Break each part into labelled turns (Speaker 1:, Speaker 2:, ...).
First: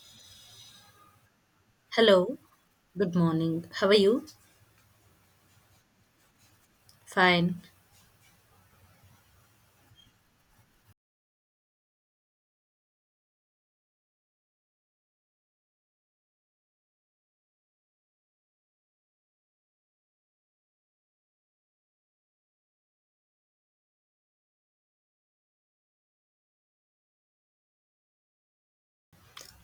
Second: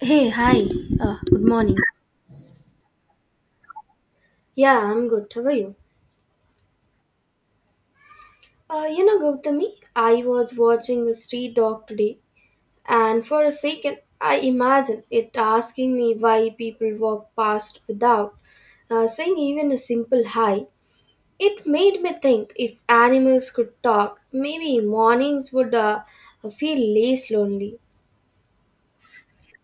Speaker 1: Hey, hi. Good morning.
Speaker 2: Hello, good morning. How are you?
Speaker 1: Yeah, I'm good. How are you?
Speaker 2: Fine.
Speaker 1: You know, Gautami, I was watching a street dog today, and for a second, I imagined it asking me why people walk past without saying even a simple hi. It made me think if animals could talk, maybe mornings would feel less lonely.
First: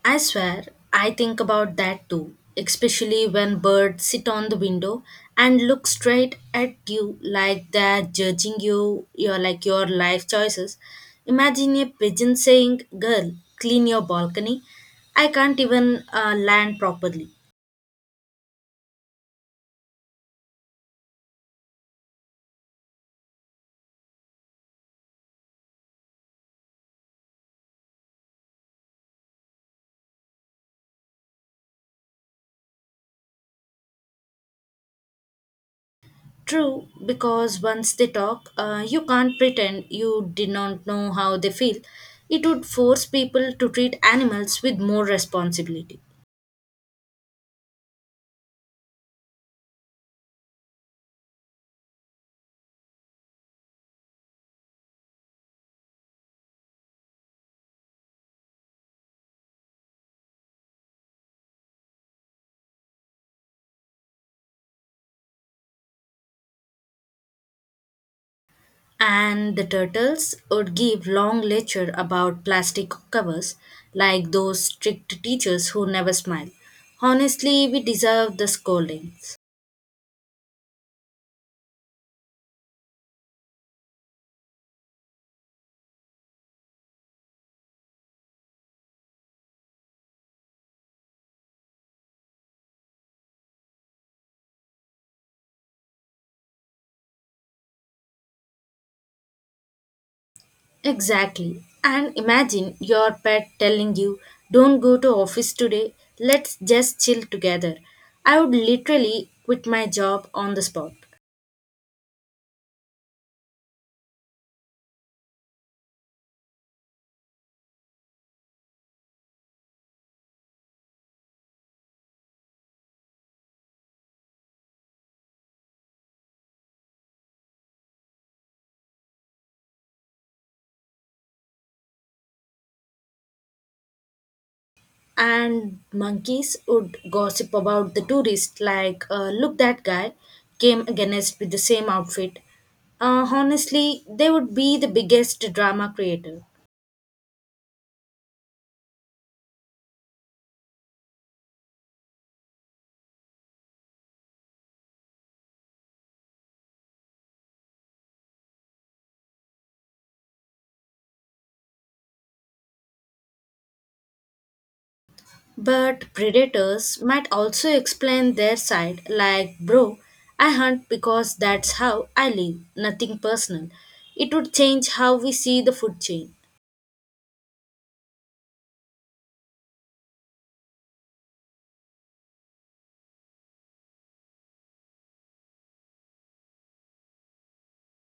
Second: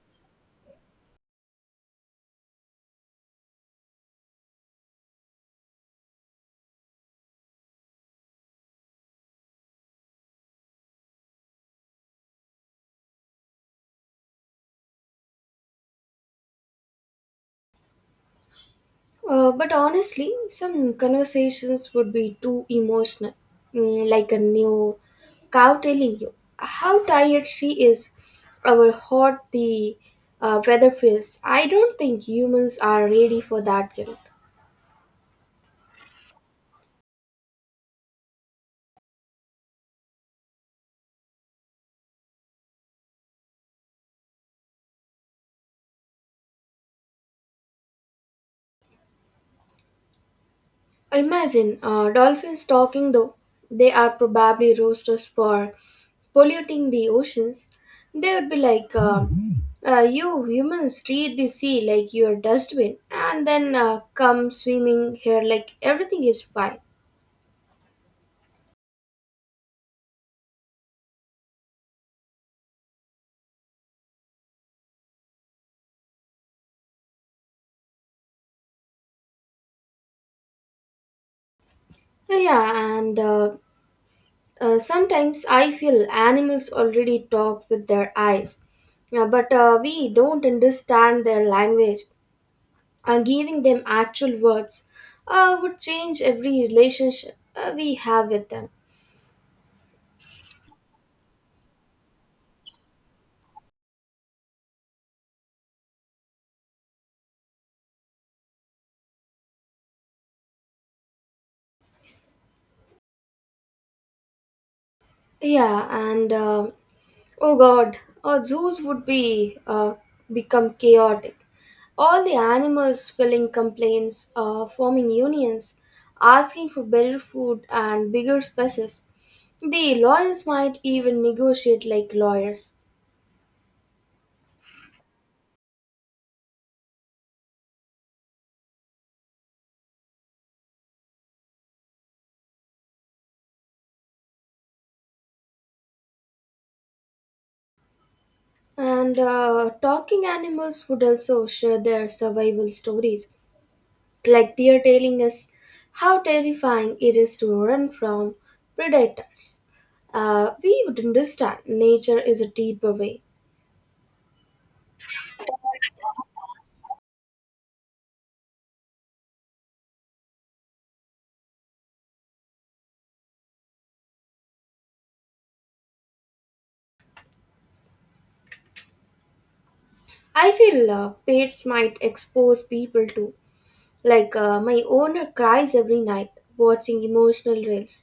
Speaker 2: I swear, I think about that too, especially when birds sit on the window and look straight at you like they're judging you, your like your life choices. Imagine a pigeon saying, "Girl, clean your balcony. I can't even land properly."
Speaker 1: But honestly, some conversations would be too emotional, mm, like a new cow telling you how tired she is, or hot the weather feels. I don't think humans are ready for that yet.
Speaker 2: True, because once they talk, you can't pretend you did not know how they feel. It would force people to treat animals with more responsibility.
Speaker 1: Imagine dolphins talking though. They are probably roasters for polluting the oceans. They would be like, you humans treat the sea like your dustbin and then come swimming here like everything is fine.
Speaker 2: And the turtles would give long lecture about plastic covers, like those strict teachers who never smile. Honestly, we deserve the scoldings.
Speaker 1: Yeah, and sometimes I feel animals already talk with their eyes. Yeah, but we don't understand their language. Giving them actual words would change every relationship we have with them.
Speaker 2: Exactly. And imagine your pet telling you, don't go to office today, let's just chill together. I would literally quit my job on the spot.
Speaker 1: Yeah, and oh god, zoos would be become chaotic. All the animals filling complaints, forming unions, asking for better food and bigger spaces. The lawyers might even negotiate like lawyers.
Speaker 2: And monkeys would gossip about the tourist like, look, that guy came against with the same outfit. Honestly, they would be the biggest drama creator.
Speaker 1: And Talking animals would also share their survival stories like deer tailing is how terrifying it is to run from predators. We would understand nature is a deeper way.
Speaker 2: But predators might also explain their side, like, bro, I hunt because that's how I live, nothing personal. It would change how we see the food chain.
Speaker 1: I feel pets might expose people to, like my owner cries every night watching emotional reels.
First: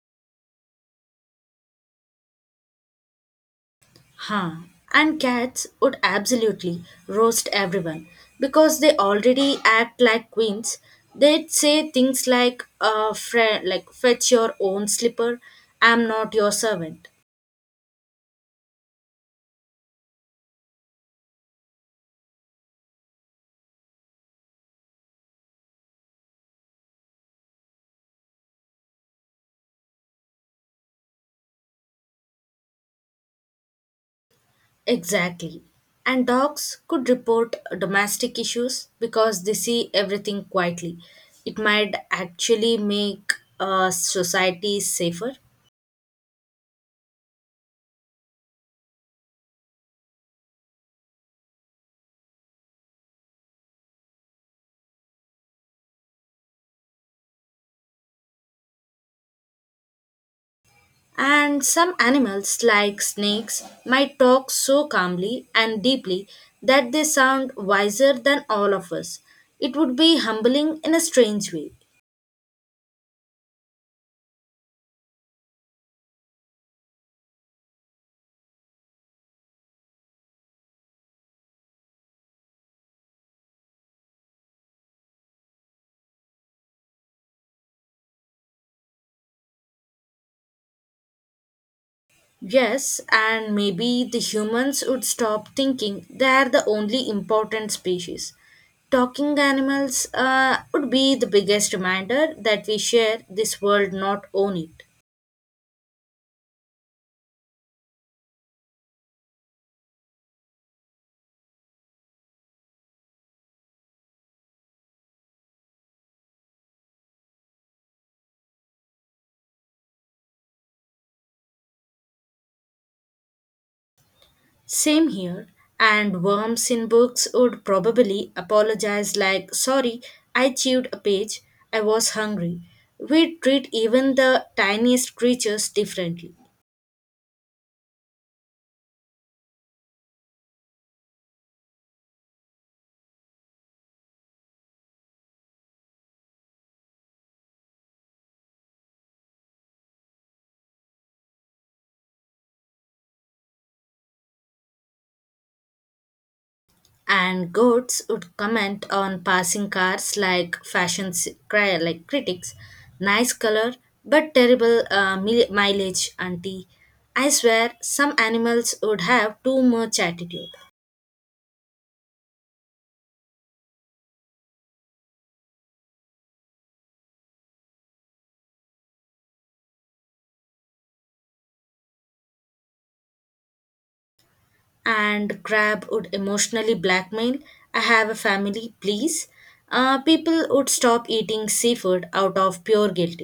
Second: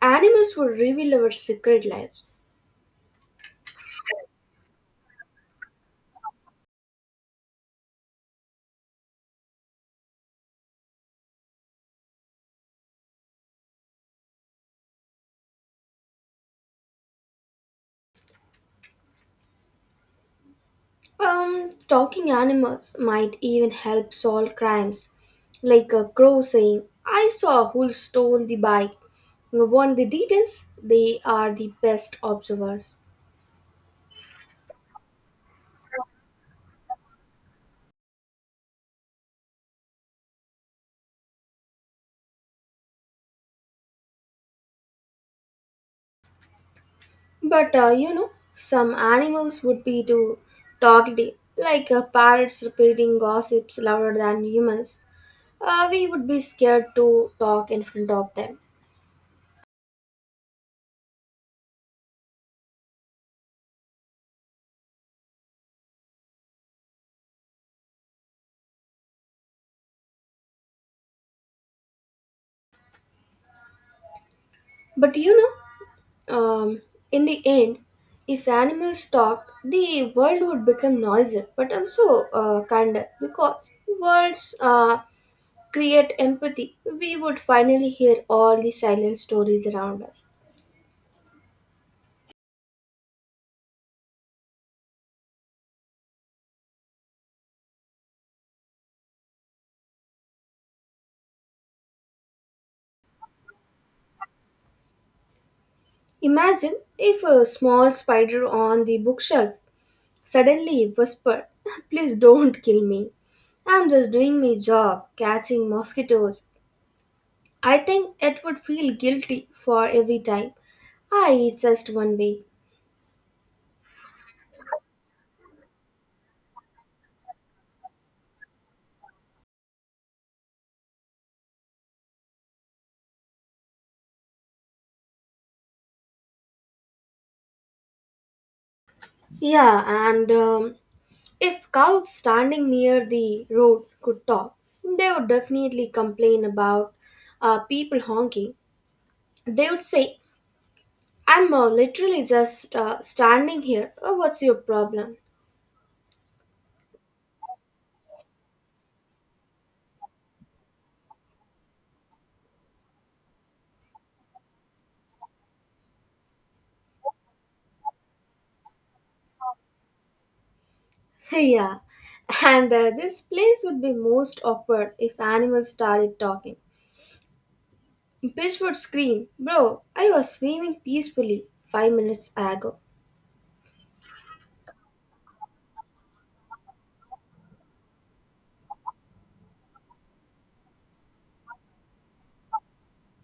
Speaker 1: Animals would reveal our secret lives.
Speaker 2: Huh. And cats would absolutely roast everyone because they already act like queens. They'd say things like, like fetch your own slipper, I'm not your servant.
Speaker 1: Talking animals might even help solve crimes, like a crow saying, I saw who stole the bike. Want the details? They are the best observers.
Speaker 2: Exactly. And dogs could report domestic issues because they see everything quietly. It might actually make society safer.
Speaker 1: But you know, some animals would be too talkative, like parrots repeating gossips louder than humans. We would be scared to talk in front of them.
Speaker 2: And some animals, like snakes, might talk so calmly and deeply that they sound wiser than all of us. It would be humbling in a strange way.
Speaker 1: But you know, Um, in the end, if animals stopped, the world would become noisier but also kinder because words create empathy. We would finally hear all the silent stories around us.
Speaker 2: Yes, and maybe the humans would stop thinking they're the only important species. Talking animals would be the biggest reminder that we share this world, not own it.
Speaker 1: Imagine if a small spider on the bookshelf suddenly whispered, please don't kill me. I'm just doing my job, catching mosquitoes. I think it would feel guilty for every time I eat just one way.
Speaker 2: Same here, and worms in books would probably apologize like, sorry, I chewed a page, I was hungry. We treat even the tiniest creatures differently.
Speaker 1: Yeah, and if cows standing near the road could talk, they would definitely complain about people honking. They would say, I'm literally just standing here. What's your problem?
Speaker 2: And goats would comment on passing cars like fashion like critics, nice color but terrible mileage, auntie. I swear some animals would have too much attitude.
Speaker 1: Yeah, and this place would be most awkward if animals started talking. Fish would scream, bro, I was swimming peacefully 5 minutes ago.
Speaker 2: And crab would emotionally blackmail, I have a family, please. People would stop eating seafood out of pure guilt.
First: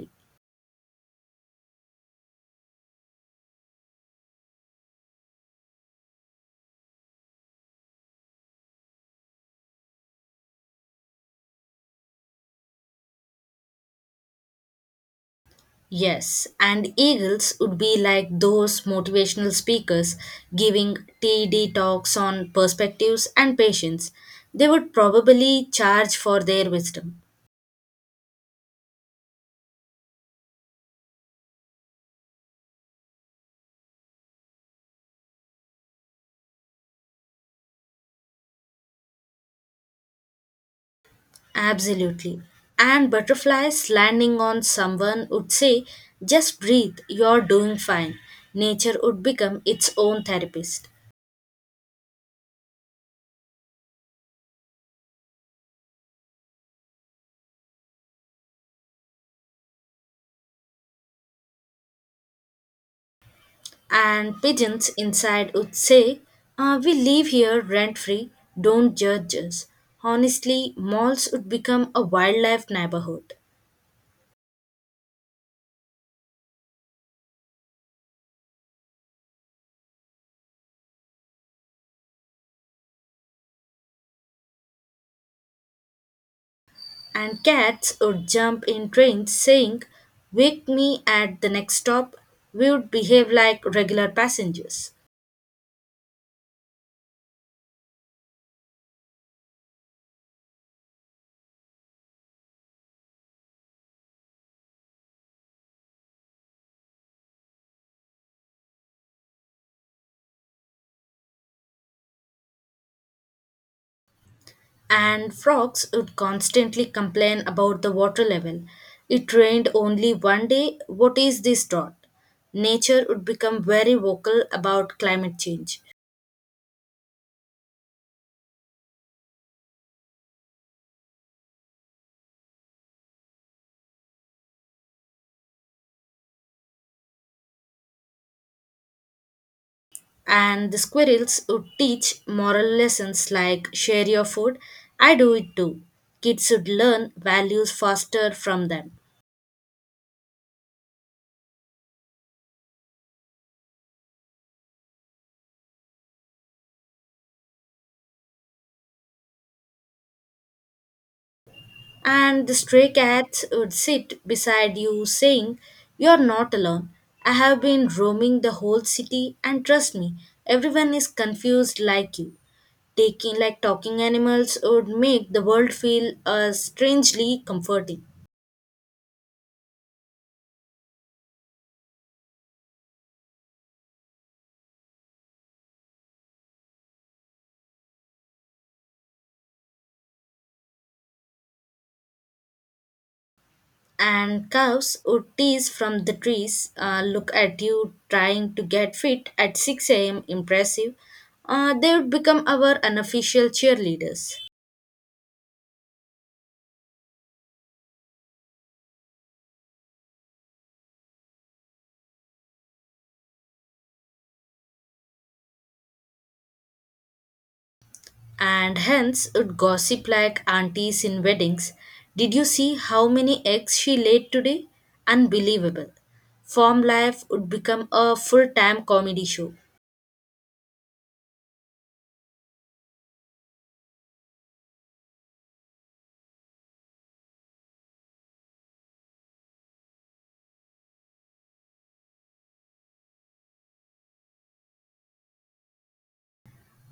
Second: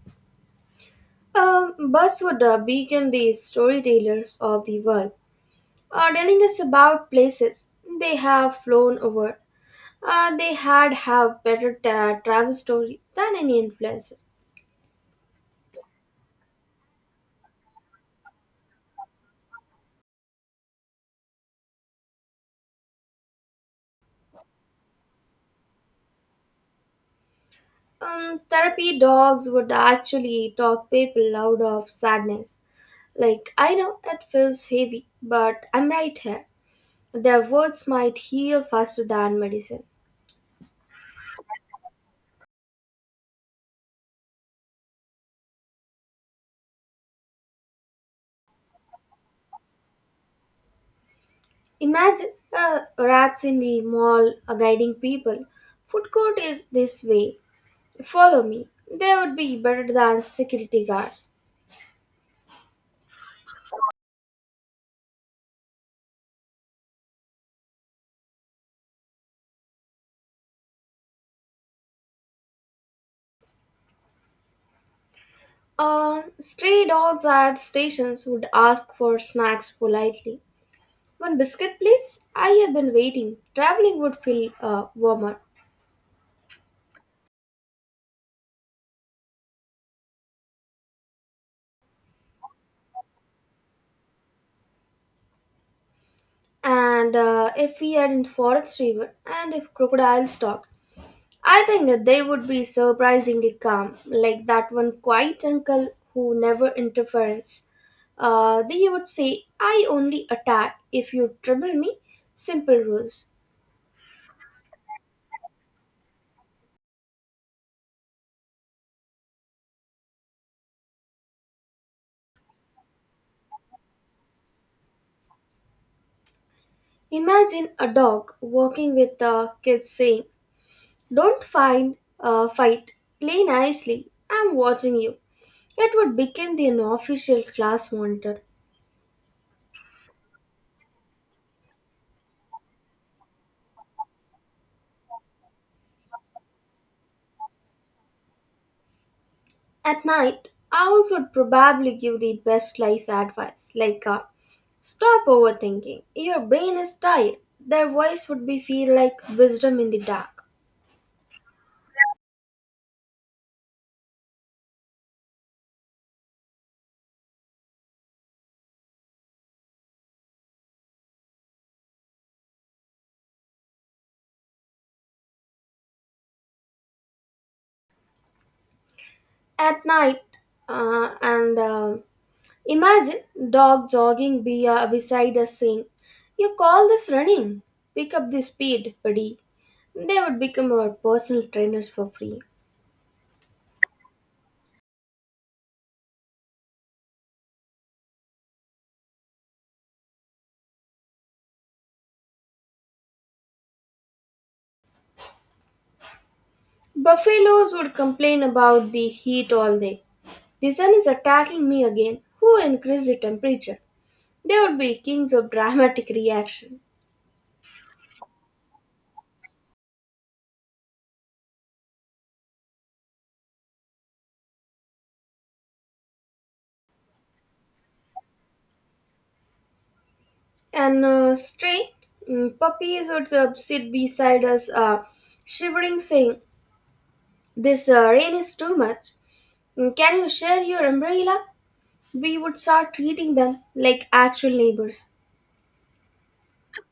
Speaker 1: Birds would become the storytellers of the world telling us about places they have flown over. They had have better travel story than any influencer.
Speaker 2: Yes, and Eagles would be like those motivational speakers giving TED talks on perspectives and patience. They would probably charge for their wisdom.
Speaker 1: Therapy dogs would actually talk people out of sadness. Like I know it feels heavy, but I'm right here. Their words might heal faster than medicine.
Speaker 2: Absolutely. And butterflies landing on someone would say, just breathe, you're doing fine. Nature would become its own therapist.
Speaker 1: Imagine rats in the mall guiding people. Food court is this way. Follow me. They would be better than security guards.
Speaker 2: And pigeons inside would say, "Ah, we live here rent free, don't judge us." Honestly, malls would become a wildlife neighborhood.
Speaker 1: Stray dogs at stations would ask for snacks politely. One biscuit, please. I have been waiting. Traveling would feel warmer.
Speaker 2: And cats would jump in trains saying, Wake me at the next stop. We would behave like regular passengers.
Speaker 1: And If we had in forest river, and if crocodiles talked, I think that they would be surprisingly calm, like that one quiet uncle who never interferes. They would say, I only attack if you trouble me. Simple rules.
Speaker 2: And frogs would constantly complain about the water level. It rained only one day. What is this drought? Nature would become very vocal about climate change.
Speaker 1: Imagine a dog walking with the kids saying, Don't fight. Play nicely. I'm watching you. It would become the unofficial class monitor.
Speaker 2: And the squirrels would teach moral lessons like share your food, I do it too. Kids would learn values faster from them.
Speaker 1: At night, owls would probably give the best life advice, like stop overthinking. Your brain is tired. Their voice would be feel like wisdom in the dark.
Speaker 2: And the stray cats would sit beside you saying you're not alone, I have been roaming the whole city and trust me, everyone is confused like you. Taking like talking animals would make the world feel strangely comforting.
Speaker 1: At night, and imagine dog jogging beside us saying, "You call this running? Pick up the speed, buddy." They would become our personal trainers for free.
Speaker 2: And cows would tease from the trees, look at you trying to get fit at 6 a.m., impressive. They would become our unofficial cheerleaders.
Speaker 1: Buffaloes would complain about the heat all day. The sun is attacking me again. Who increased the temperature? They would be kings of dramatic reaction.
Speaker 2: And hence would gossip like aunties in weddings. Did you see how many eggs she laid today? Unbelievable. Farm life would become a full time comedy show.
Speaker 1: And Stray puppies would sit beside us, shivering, saying, this rain is too much. Mm, can you share your umbrella? We would start treating them like actual neighbors.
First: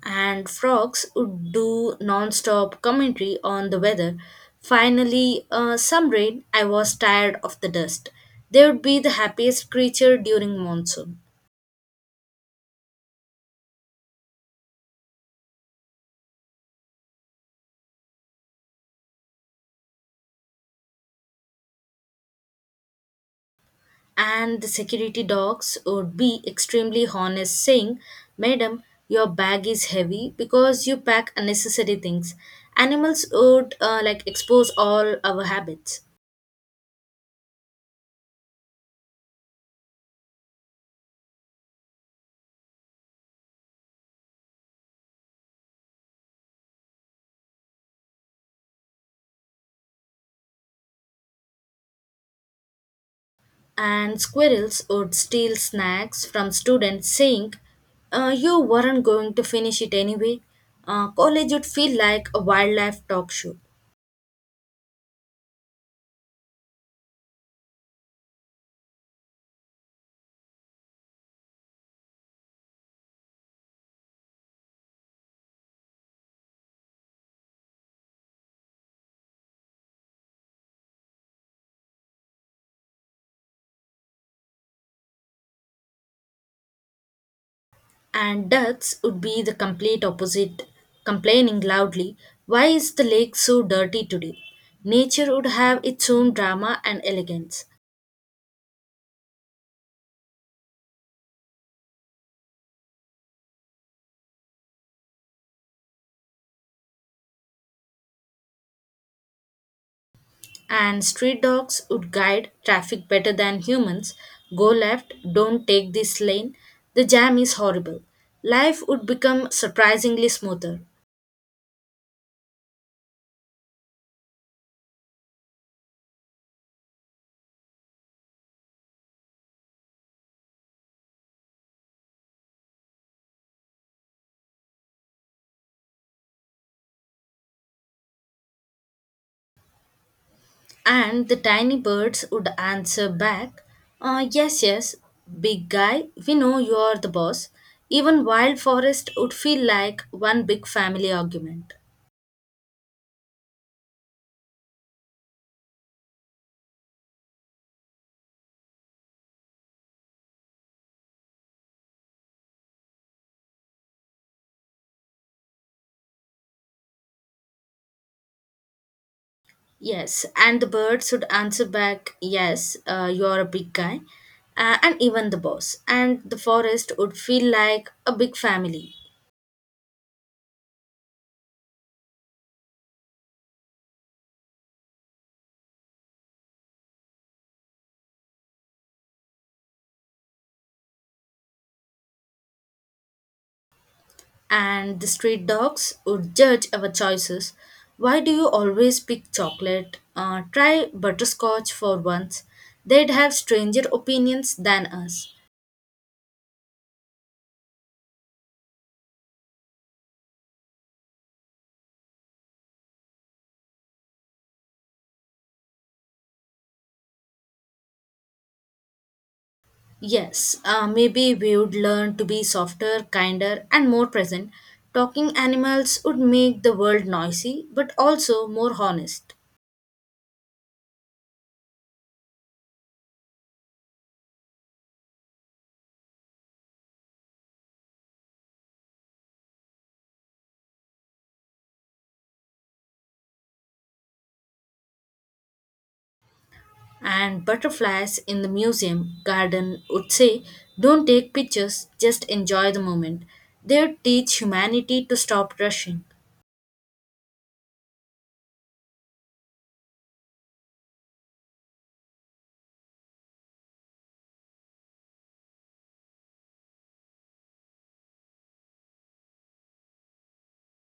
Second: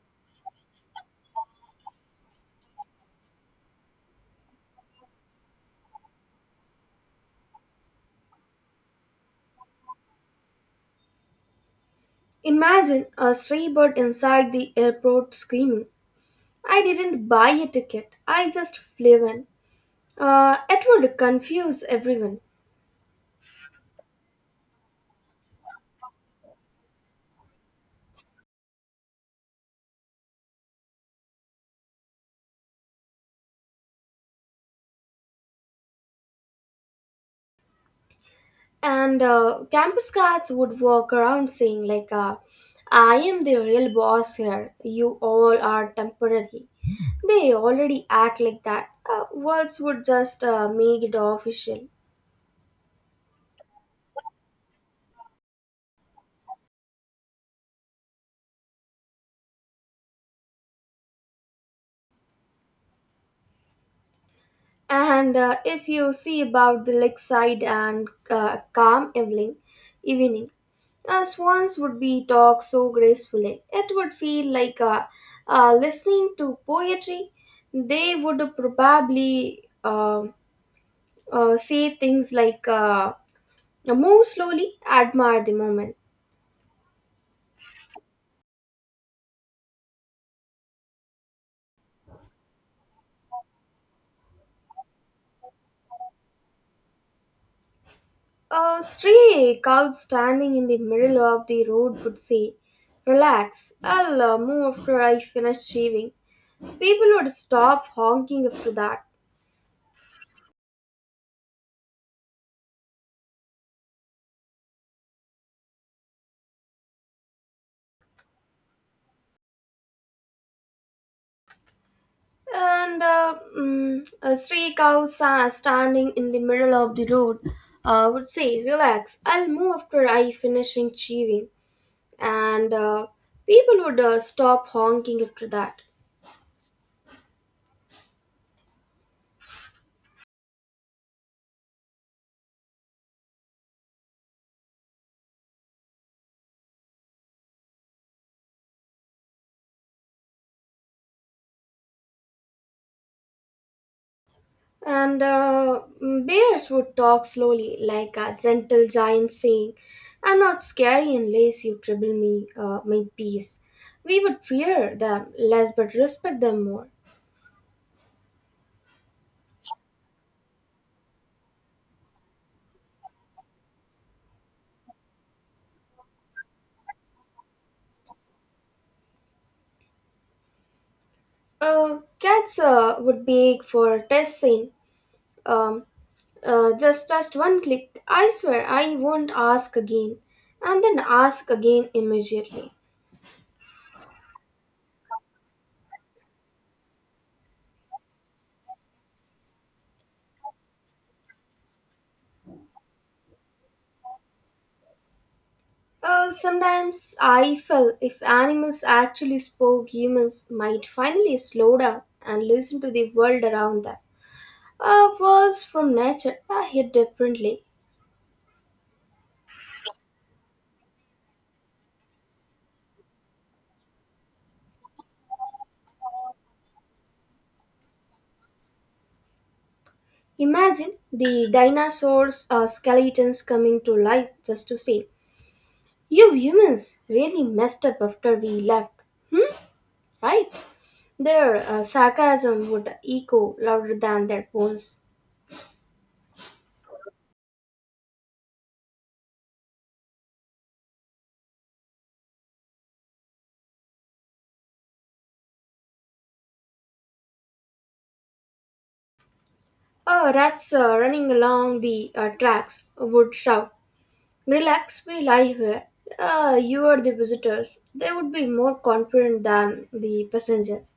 Speaker 2: And frogs would do non-stop commentary on the weather. Finally, some rain, I was tired of the dust. They would be the happiest creature during monsoon.
Speaker 1: Imagine a stray bird inside the airport screaming, I didn't buy a ticket. I just flew in. It would confuse everyone.
Speaker 2: And the security dogs would be extremely honest, saying, Madam, your bag is heavy because you pack unnecessary things. Animals would like expose all our habits.
Speaker 1: And Campus guards would walk around saying, like, I am the real boss here. You all are temporary. They already act like that. Words would just make it official.
Speaker 2: And squirrels would steal snacks from students, saying, You weren't going to finish it anyway." College would feel like a wildlife talk show.
Speaker 1: And If you see about the lakeside and calm evening, swans would be talk so gracefully. It would feel like listening to poetry. They would probably say things like, "Move slowly, admire the moment."
Speaker 2: And ducks would be the complete opposite, complaining loudly, Why is the lake so dirty today? Nature would have its own drama and elegance.
Speaker 1: A stray cow standing in the middle of the road would say, "Relax, I'll move after I finish shaving." People would stop honking after that.
Speaker 2: And street dogs would guide traffic better than humans. Go left, don't take this lane. The jam is horrible. Life would become surprisingly smoother.
Speaker 1: And a stray cow standing in the middle of the road would say, relax, I'll move after I finish chewing. And people would stop honking after that.
Speaker 2: And the tiny birds would answer back, Yes, yes, big guy, we know you are the boss." Even wild forest would feel like one big family argument.
Speaker 1: And bears would talk slowly, like a gentle giant saying, I'm not scary unless you trouble me, my peace. We would fear them less but respect them more.
Speaker 2: Yes, and the bird should answer back, Yes, you are a big guy, and even the boss. And the forest would feel like a big family.
Speaker 1: Cats would beg for test scene. Um, just one click. I swear I won't ask again, and then ask again immediately.
Speaker 2: And the street dogs would judge our choices. Why do you always pick chocolate? Try butterscotch for once. They'd have stranger opinions than us.
Speaker 1: Sometimes I feel if animals actually spoke, humans might finally slow down and listen to the world around them. Words from nature are hit differently.
Speaker 2: Yes, maybe we would learn to be softer, kinder, and more present. Talking animals would make the world noisy, but also more honest.
Speaker 1: Imagine the dinosaurs' skeletons coming to life just to see. You humans really messed up after we left, right? Their sarcasm would echo louder than their bones.
Speaker 2: And butterflies in the museum garden would say, Don't take pictures, just enjoy the moment. They would teach humanity to stop rushing.
Speaker 1: Oh, rats running along the tracks would shout, relax, we lie here. You are the visitors. They would be more confident than the passengers.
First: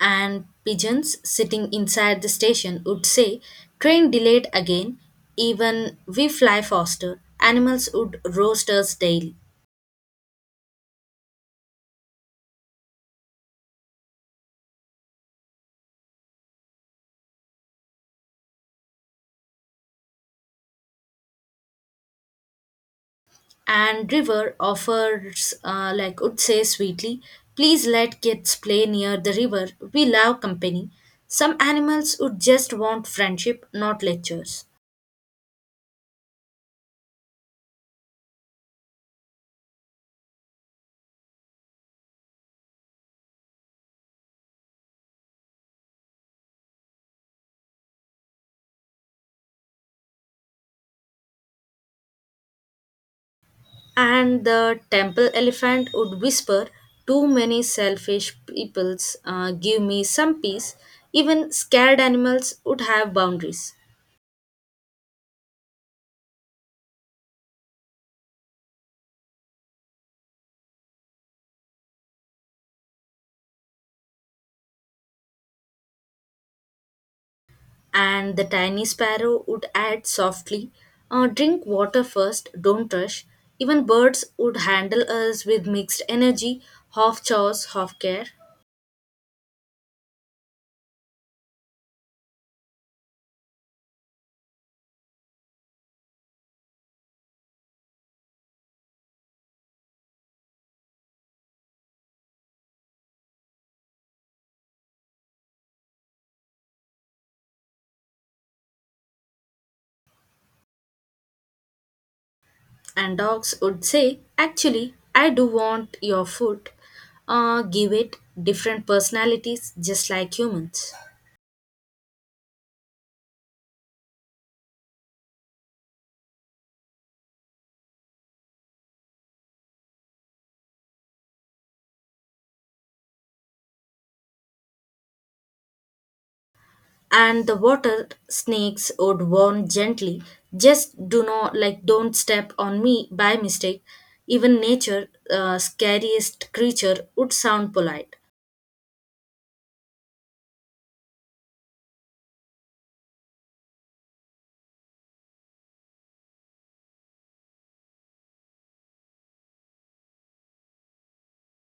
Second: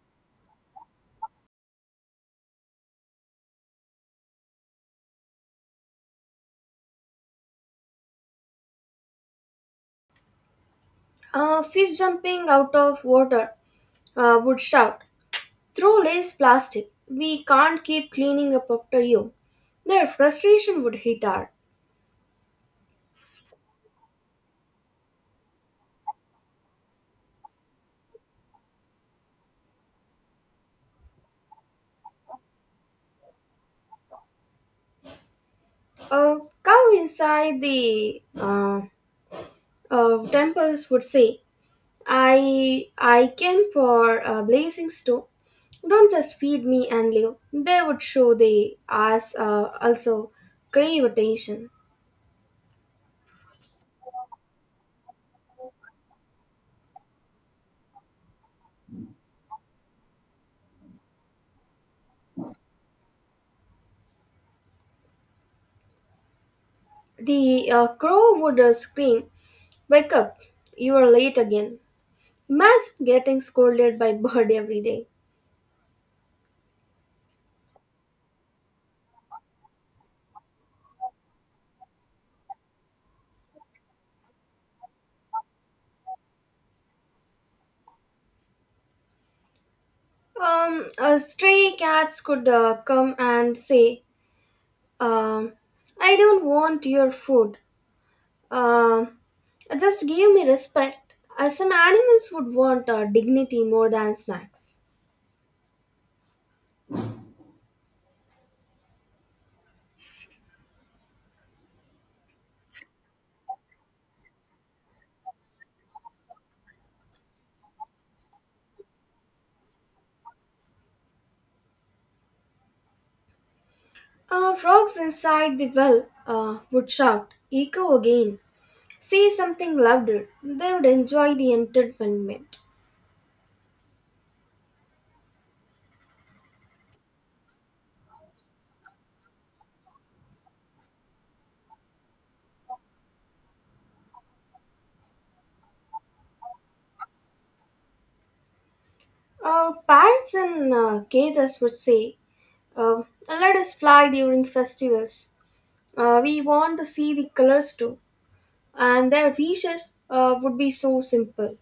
Speaker 2: And pigeons sitting inside the station would say, Train delayed again, even we fly faster. Animals would roast us daily.
Speaker 1: Fish jumping out of water would shout, throw lace plastic. We can't keep cleaning up after you. Their frustration would hit hard.
Speaker 2: And river offers would say sweetly, please let kids play near the river, we love company. Some animals would just want friendship, not lectures.
Speaker 1: A cow inside the temples would say, I came for a blazing stone. Don't just feed me and live. They would show they ass also crave attention.
Speaker 2: And the temple elephant would whisper, too many selfish peoples, give me some peace. Even scared animals would have boundaries.
Speaker 1: The crow would scream, wake up, you are late again. Imagine getting scolded by bird every day.
Speaker 2: And the tiny sparrow would add softly, Drink water first, don't rush." Even birds would handle us with mixed energy, half chores, half care.
Speaker 1: Stray cats could come and say, um, I don't want your food. Uh, just give me respect. Some animals would want dignity more than snacks.
Speaker 2: And dogs would say, Actually, I do want your food. Give it different personalities, just like humans.
Speaker 1: Frogs inside the well would shout, echo again. Say something louder. They would enjoy the entertainment.
Speaker 2: And the water snakes would warn gently, just do not like don't step on me by mistake. Even nature scariest creature would sound polite.
Speaker 1: Parrots in cages would say, uh, let us fly during festivals. We want to see the colors too. And their wishes would be so simple.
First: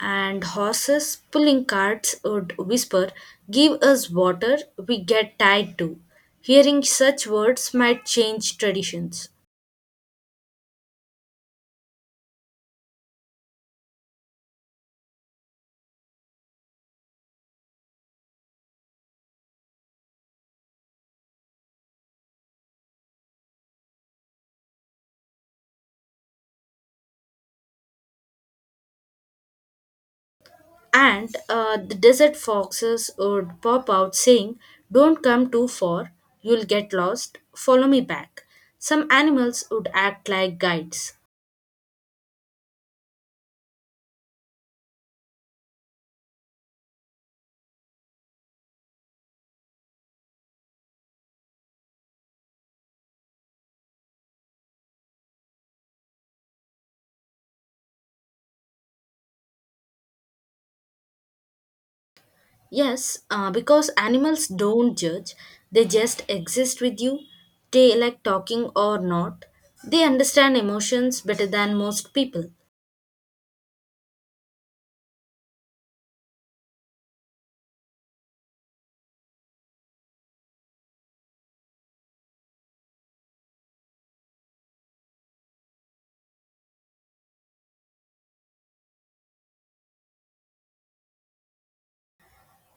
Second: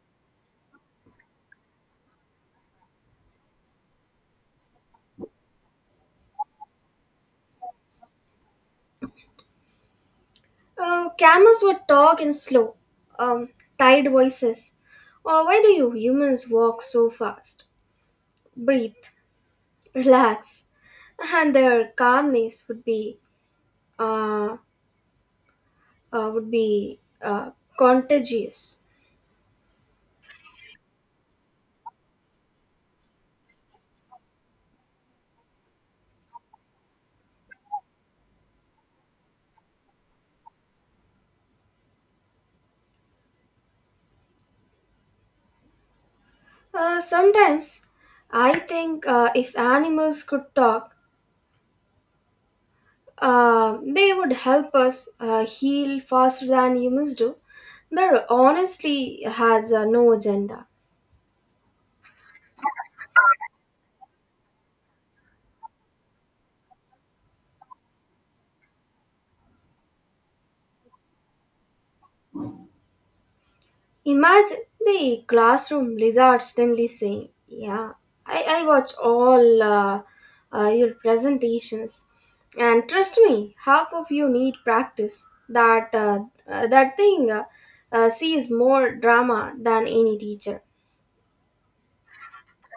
Speaker 2: And horses pulling carts would whisper, give us water, we get tired too. Hearing such words might change traditions.
Speaker 1: Camels would talk in slow, um, tired voices. Why do you humans walk so fast? Breathe, relax, and their calmness would be uh, uh, would be uh, contagious.
Speaker 2: And the desert foxes would pop out saying, Don't come too far, you'll get lost, follow me back. Some animals would act like guides.
Speaker 1: Sometimes, I think if animals could talk, they would help us heal faster than humans do. They're honestly has no agenda.
Speaker 2: Yes, because animals don't judge, they just exist with you. They like talking or not. They understand emotions better than most people.
Speaker 1: Imagine the classroom lizard Stanley saying, yeah, I watch all your presentations. And trust me, half of you need practice. That thing sees more drama than any teacher.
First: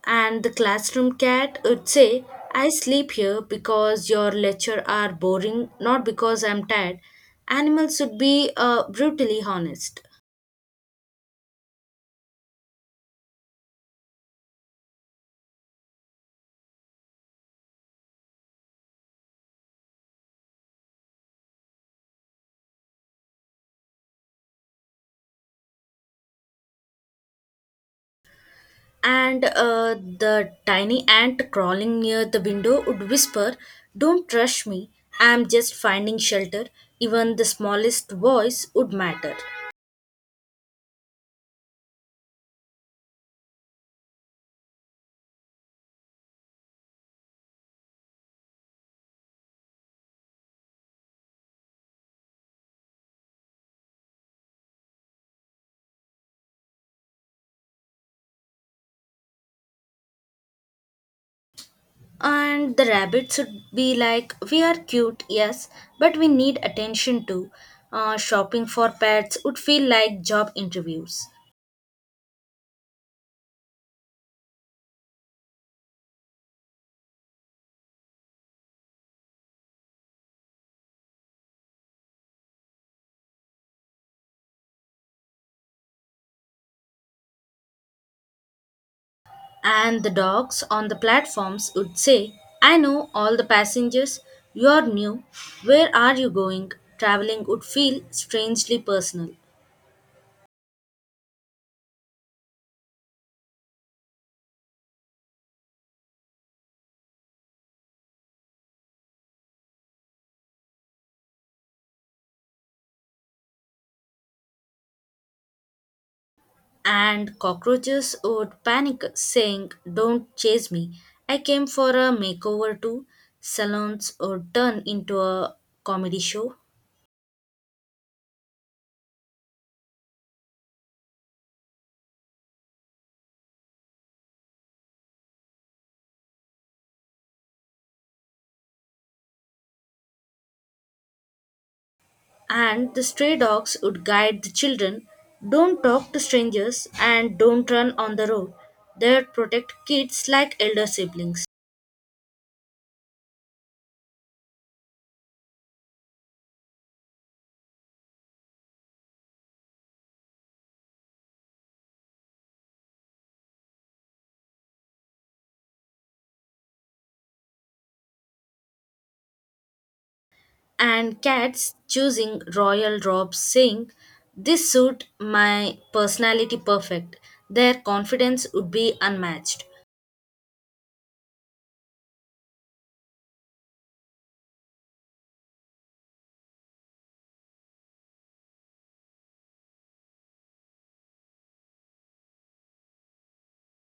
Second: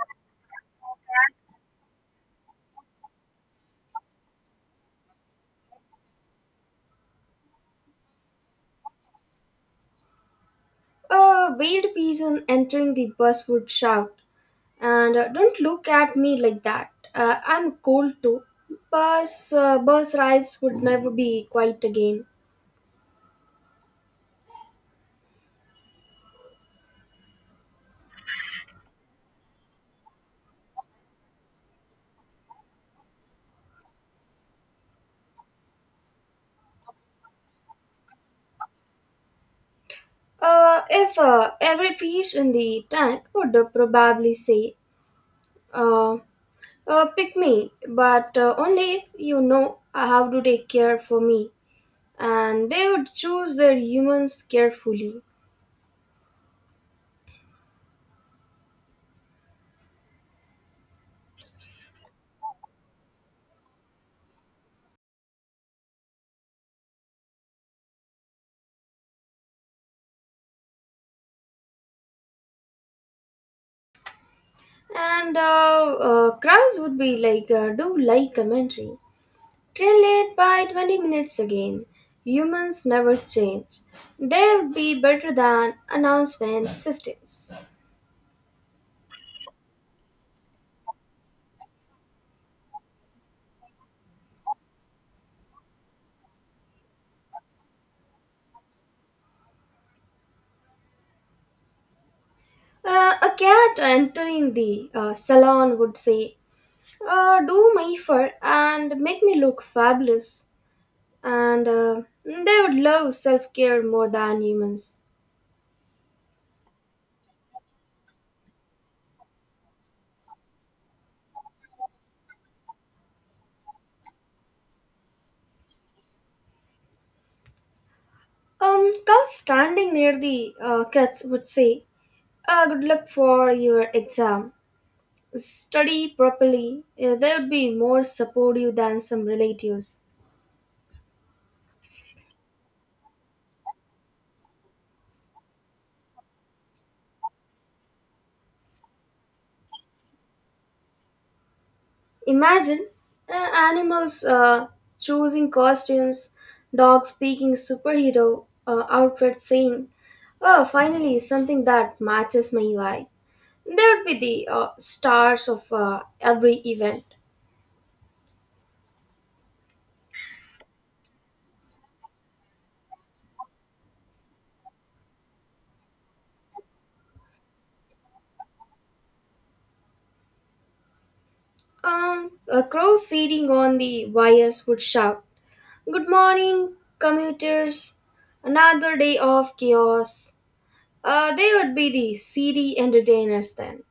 Speaker 2: And the classroom cat would say, I sleep here because your lecture are boring, not because I'm tired. Animals should be brutally honest.
Speaker 1: A veiled person entering the bus would shout, and don't look at me like that. I'm cold too. Bus rides would never be quiet again.
Speaker 2: And the tiny ant crawling near the window would whisper, Don't rush me, I'm just finding shelter. Even the smallest voice would matter.
Speaker 1: If every fish in the tank would probably say, uh, pick me, but only if you know how to take care for me. And they would choose their humans carefully.
Speaker 2: And the rabbit should be like, we are cute, yes, but we need attention too. Shopping for pets would feel like job interviews.
Speaker 1: And crowds would be like, do like commentary. Train late by 20 minutes again. Humans never change. They would be better than announcement systems.
Speaker 2: And the dogs on the platforms would say, I know all the passengers, you're new, where are you going? Traveling would feel strangely personal.
Speaker 1: A cat entering the salon would say, do my fur and make me look fabulous. And they would love self care more than humans.
Speaker 2: And cockroaches would panic, saying, Don't chase me. I came for a makeover too. Salons would turn into a comedy show.
Speaker 1: Cows standing near the cats would say, good luck for your exam. Study properly. They would be more supportive than some relatives.
Speaker 2: And the stray dogs would guide the children, don't talk to strangers and don't run on the road. They would protect kids like elder siblings.
Speaker 1: Imagine animals choosing costumes, dogs speaking superhero outfits, saying, oh, finally, something that matches my vibe. There would be the stars of every event.
Speaker 2: And cats choosing royal robes saying, this suit my personality perfect. Their confidence would be unmatched.
Speaker 1: A crow sitting on the wires would shout, good morning, commuters! Another day of chaos. They would be the city entertainers then.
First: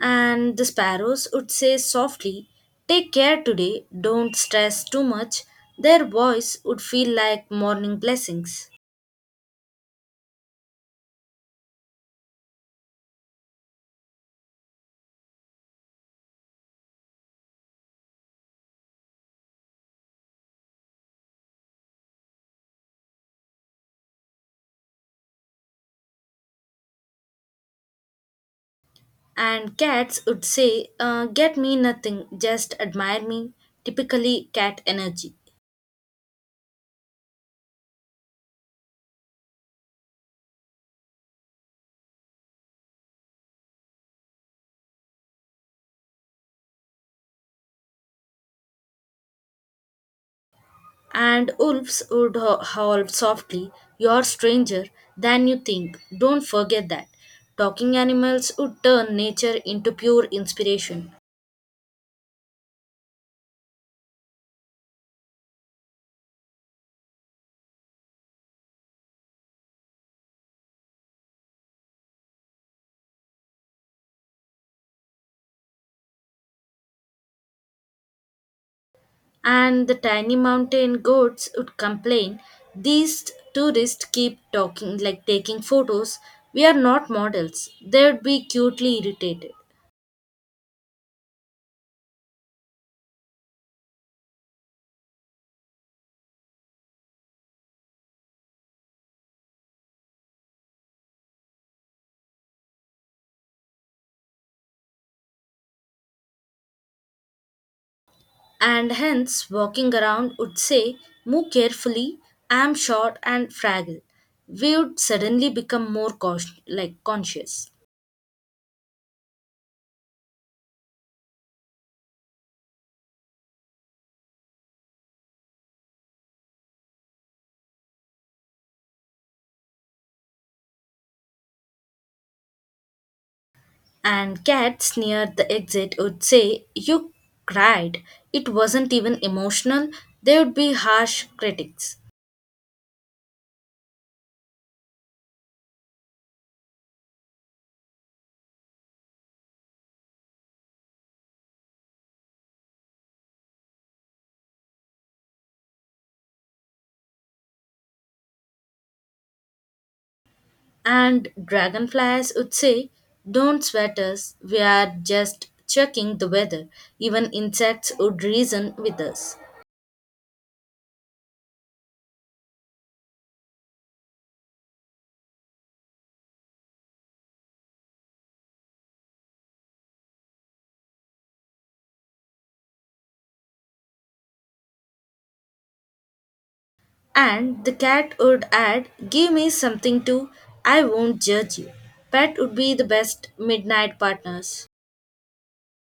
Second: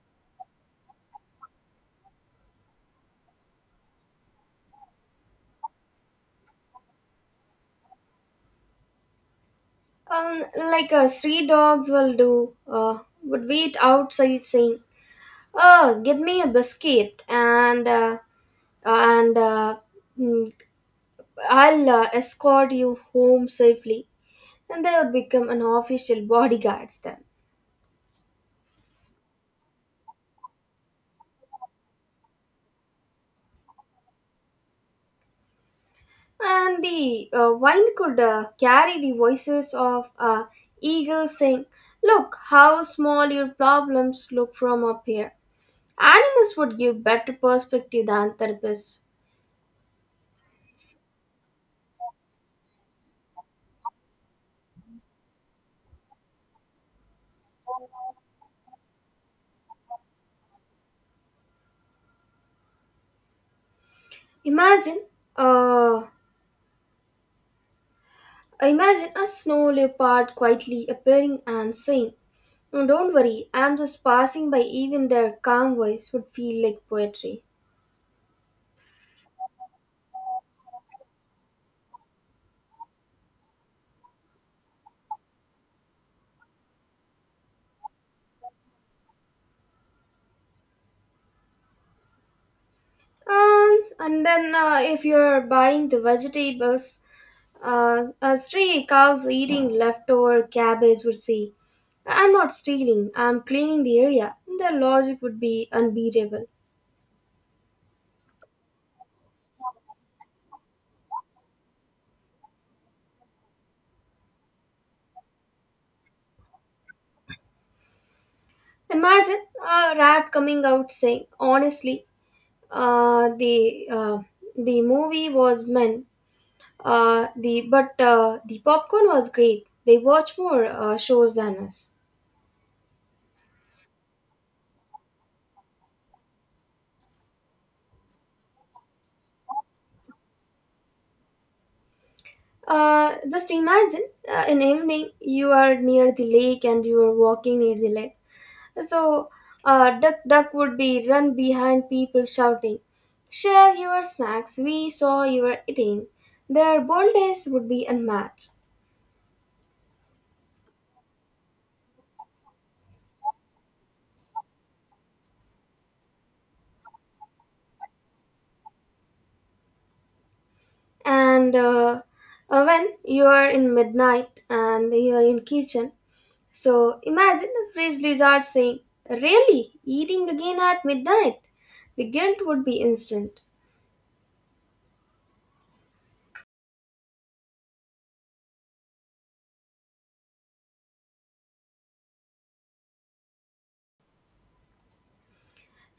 Speaker 2: And the sparrows would say softly, take care today, don't stress too much. Their voice would feel like morning blessings.
Speaker 1: Like street dogs will do, would wait outside saying, oh, give me a biscuit and mm, I'll escort you home safely. And they would become an official bodyguards then.
Speaker 2: And cats would say, Get me nothing, just admire me. Typically cat energy.
Speaker 1: And the wine could carry the voices of eagles saying, look how small your problems look from up here. Animals would give better perspective than therapists.
Speaker 2: And wolves would howl softly, You're stranger than you think. Don't forget that. Talking animals would turn nature into pure inspiration.
Speaker 1: Imagine, uh, imagine a snow leopard quietly appearing and saying, "Oh, don't worry, I'm just passing by." Even their calm voice would feel like poetry.
Speaker 2: And the tiny mountain goats would complain, These tourists keep talking like taking photos. We are not models. They would be cutely irritated.
Speaker 1: And then if you're buying the vegetables, a stray cow's eating leftover cabbage would say, I'm not stealing, I'm cleaning the area. The logic would be unbeatable.
Speaker 2: And hence walking around would say, Move carefully, I'm short and fragile. We would suddenly become more cautious, like conscious.
Speaker 1: Imagine a rat coming out saying, honestly, uh, the, uh, the movie was meant, but the popcorn was great. They watch more shows than us.
Speaker 2: And cats near the exit would say, You cried. It wasn't even emotional. They would be harsh critics.
Speaker 1: Just imagine in evening you are near the lake and you are walking near the lake. So, duck would be run behind people shouting, "Share your snacks! We saw you were eating." Their boldness would be unmatched.
Speaker 2: And dragonflies would say, Don't sweat us, we are just checking the weather. Even insects would reason with us.
Speaker 1: And when you are in midnight and you are in kitchen, so imagine a fridge lizard saying, "Really, eating again at midnight?" The guilt would be instant.
Speaker 2: And the cat would add, Give me something to, I won't judge you. Pet would be the best midnight partners.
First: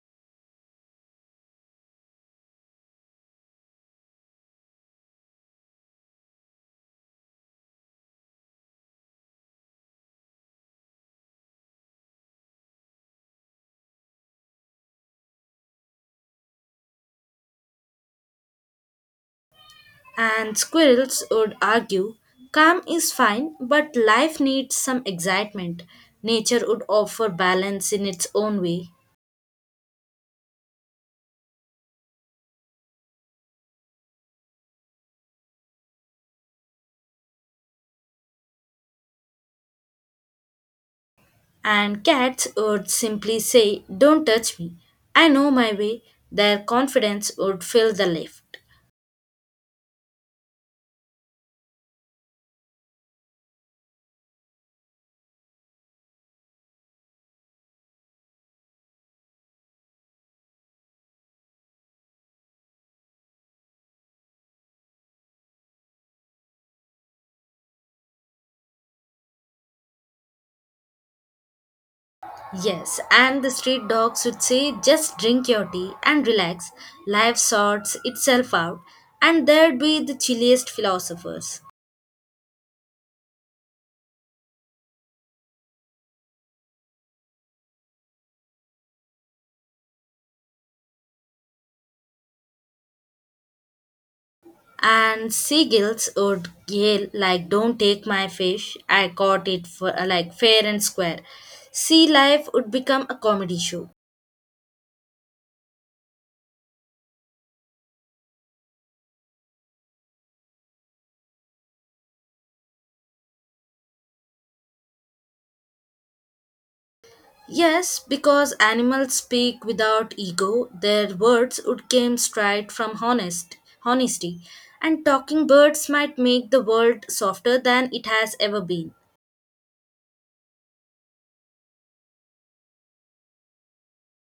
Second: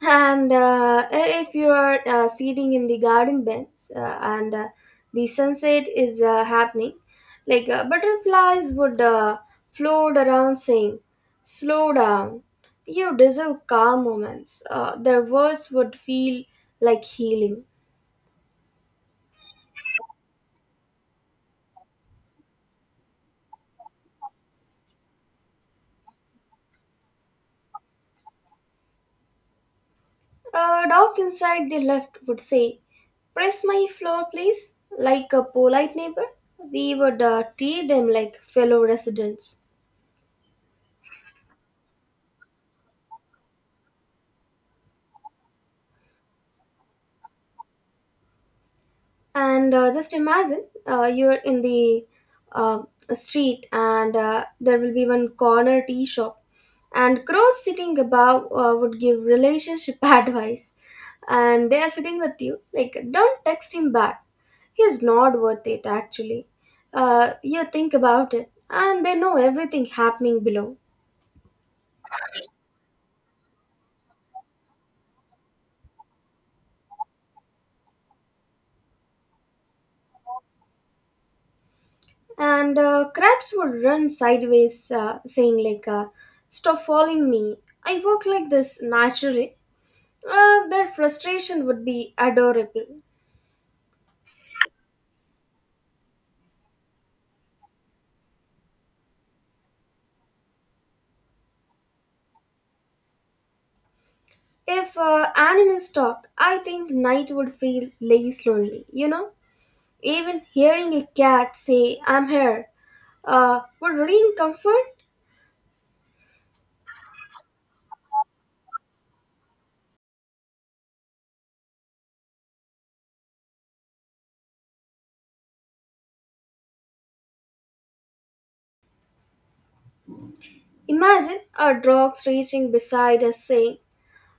Speaker 1: And if you are sitting in the garden beds and the sunset is happening, like butterflies would float around saying, slow down, you deserve calm moments. Their words would feel like healing.
Speaker 2: And squirrels would argue, Calm is fine, but life needs some excitement. Nature would offer balance in its own way.
Speaker 1: A dog inside the left would say, press my floor, please, like a polite neighbor. We would treat them like fellow residents.
Speaker 2: And cats would simply say, Don't touch me. I know my way. Their confidence would fill the lift.
Speaker 1: And Just imagine you're in the uh, street and there will be one corner tea shop, and crows sitting above would give relationship advice. And they are sitting with you, like, don't text him back. He's not worth it, actually. You think about it, and they know everything happening below.
Speaker 2: Yes, and the street dogs would say just drink your tea and relax. Life sorts itself out, and there'd be the chilliest philosophers.
Speaker 1: And Crabs would run sideways, saying, like, stop following me. I work like this naturally. Their frustration would be adorable.
Speaker 2: And seagulls would yell like, "Don't take my fish! I caught it for like fair and square." Sea life would become a comedy show.
Speaker 1: If animals talk, I think night would feel less lonely. You know, even hearing a cat say, I'm here, would bring comfort.
Speaker 2: Yes, because animals speak without ego, their words would came straight from honesty. And talking birds might make the world softer than it has ever been.
Speaker 1: Imagine a dog's stretching beside us saying,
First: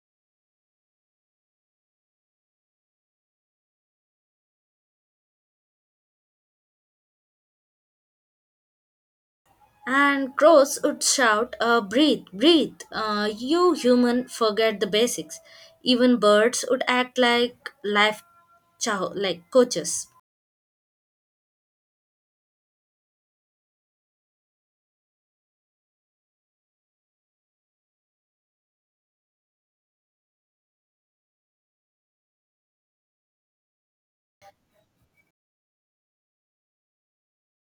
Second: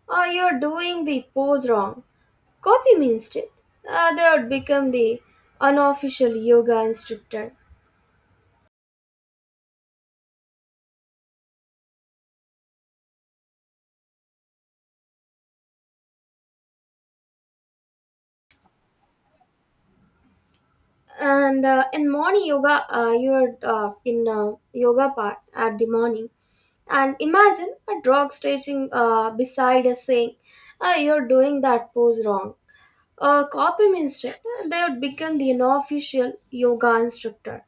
Speaker 1: oh, you're doing the pose wrong. Copy me instead. They would become the unofficial yoga instructor.
Speaker 2: And crows would shout, breathe, breathe. You human forget the basics. Even birds would act like life chow like coaches.
Speaker 1: And In morning yoga, you're in yoga part at the morning. And imagine a dog stretching beside us saying, "Ah, you're doing that pose wrong. A copy instead, they would become the unofficial yoga instructor."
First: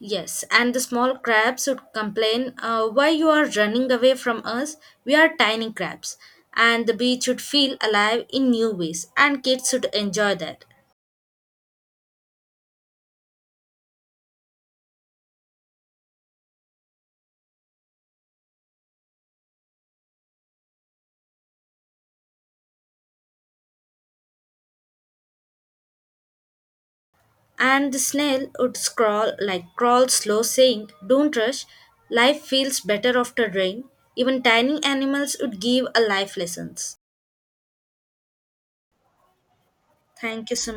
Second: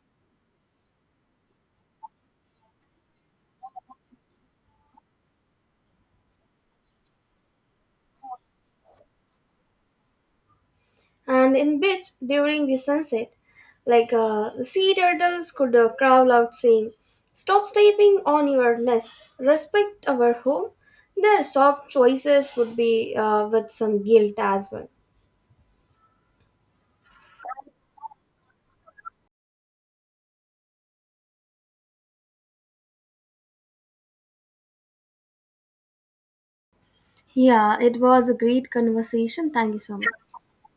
Speaker 2: Yes, and the small crabs would complain, Why you are running away from us? We are tiny crabs. And the beach would feel alive in new ways, and kids would enjoy that.
Speaker 1: And in beach during the sunset, like sea turtles could crawl out saying, stop stepping on your nest, respect our home. Their soft choices would be with some guilt as well.
Speaker 2: And the snail would scrawl like crawl slow, saying, Don't rush, life feels better after rain. Even tiny animals would give a life lessons.
Speaker 1: Yeah, it was a great conversation. Thank you so much.
Speaker 2: Thank you so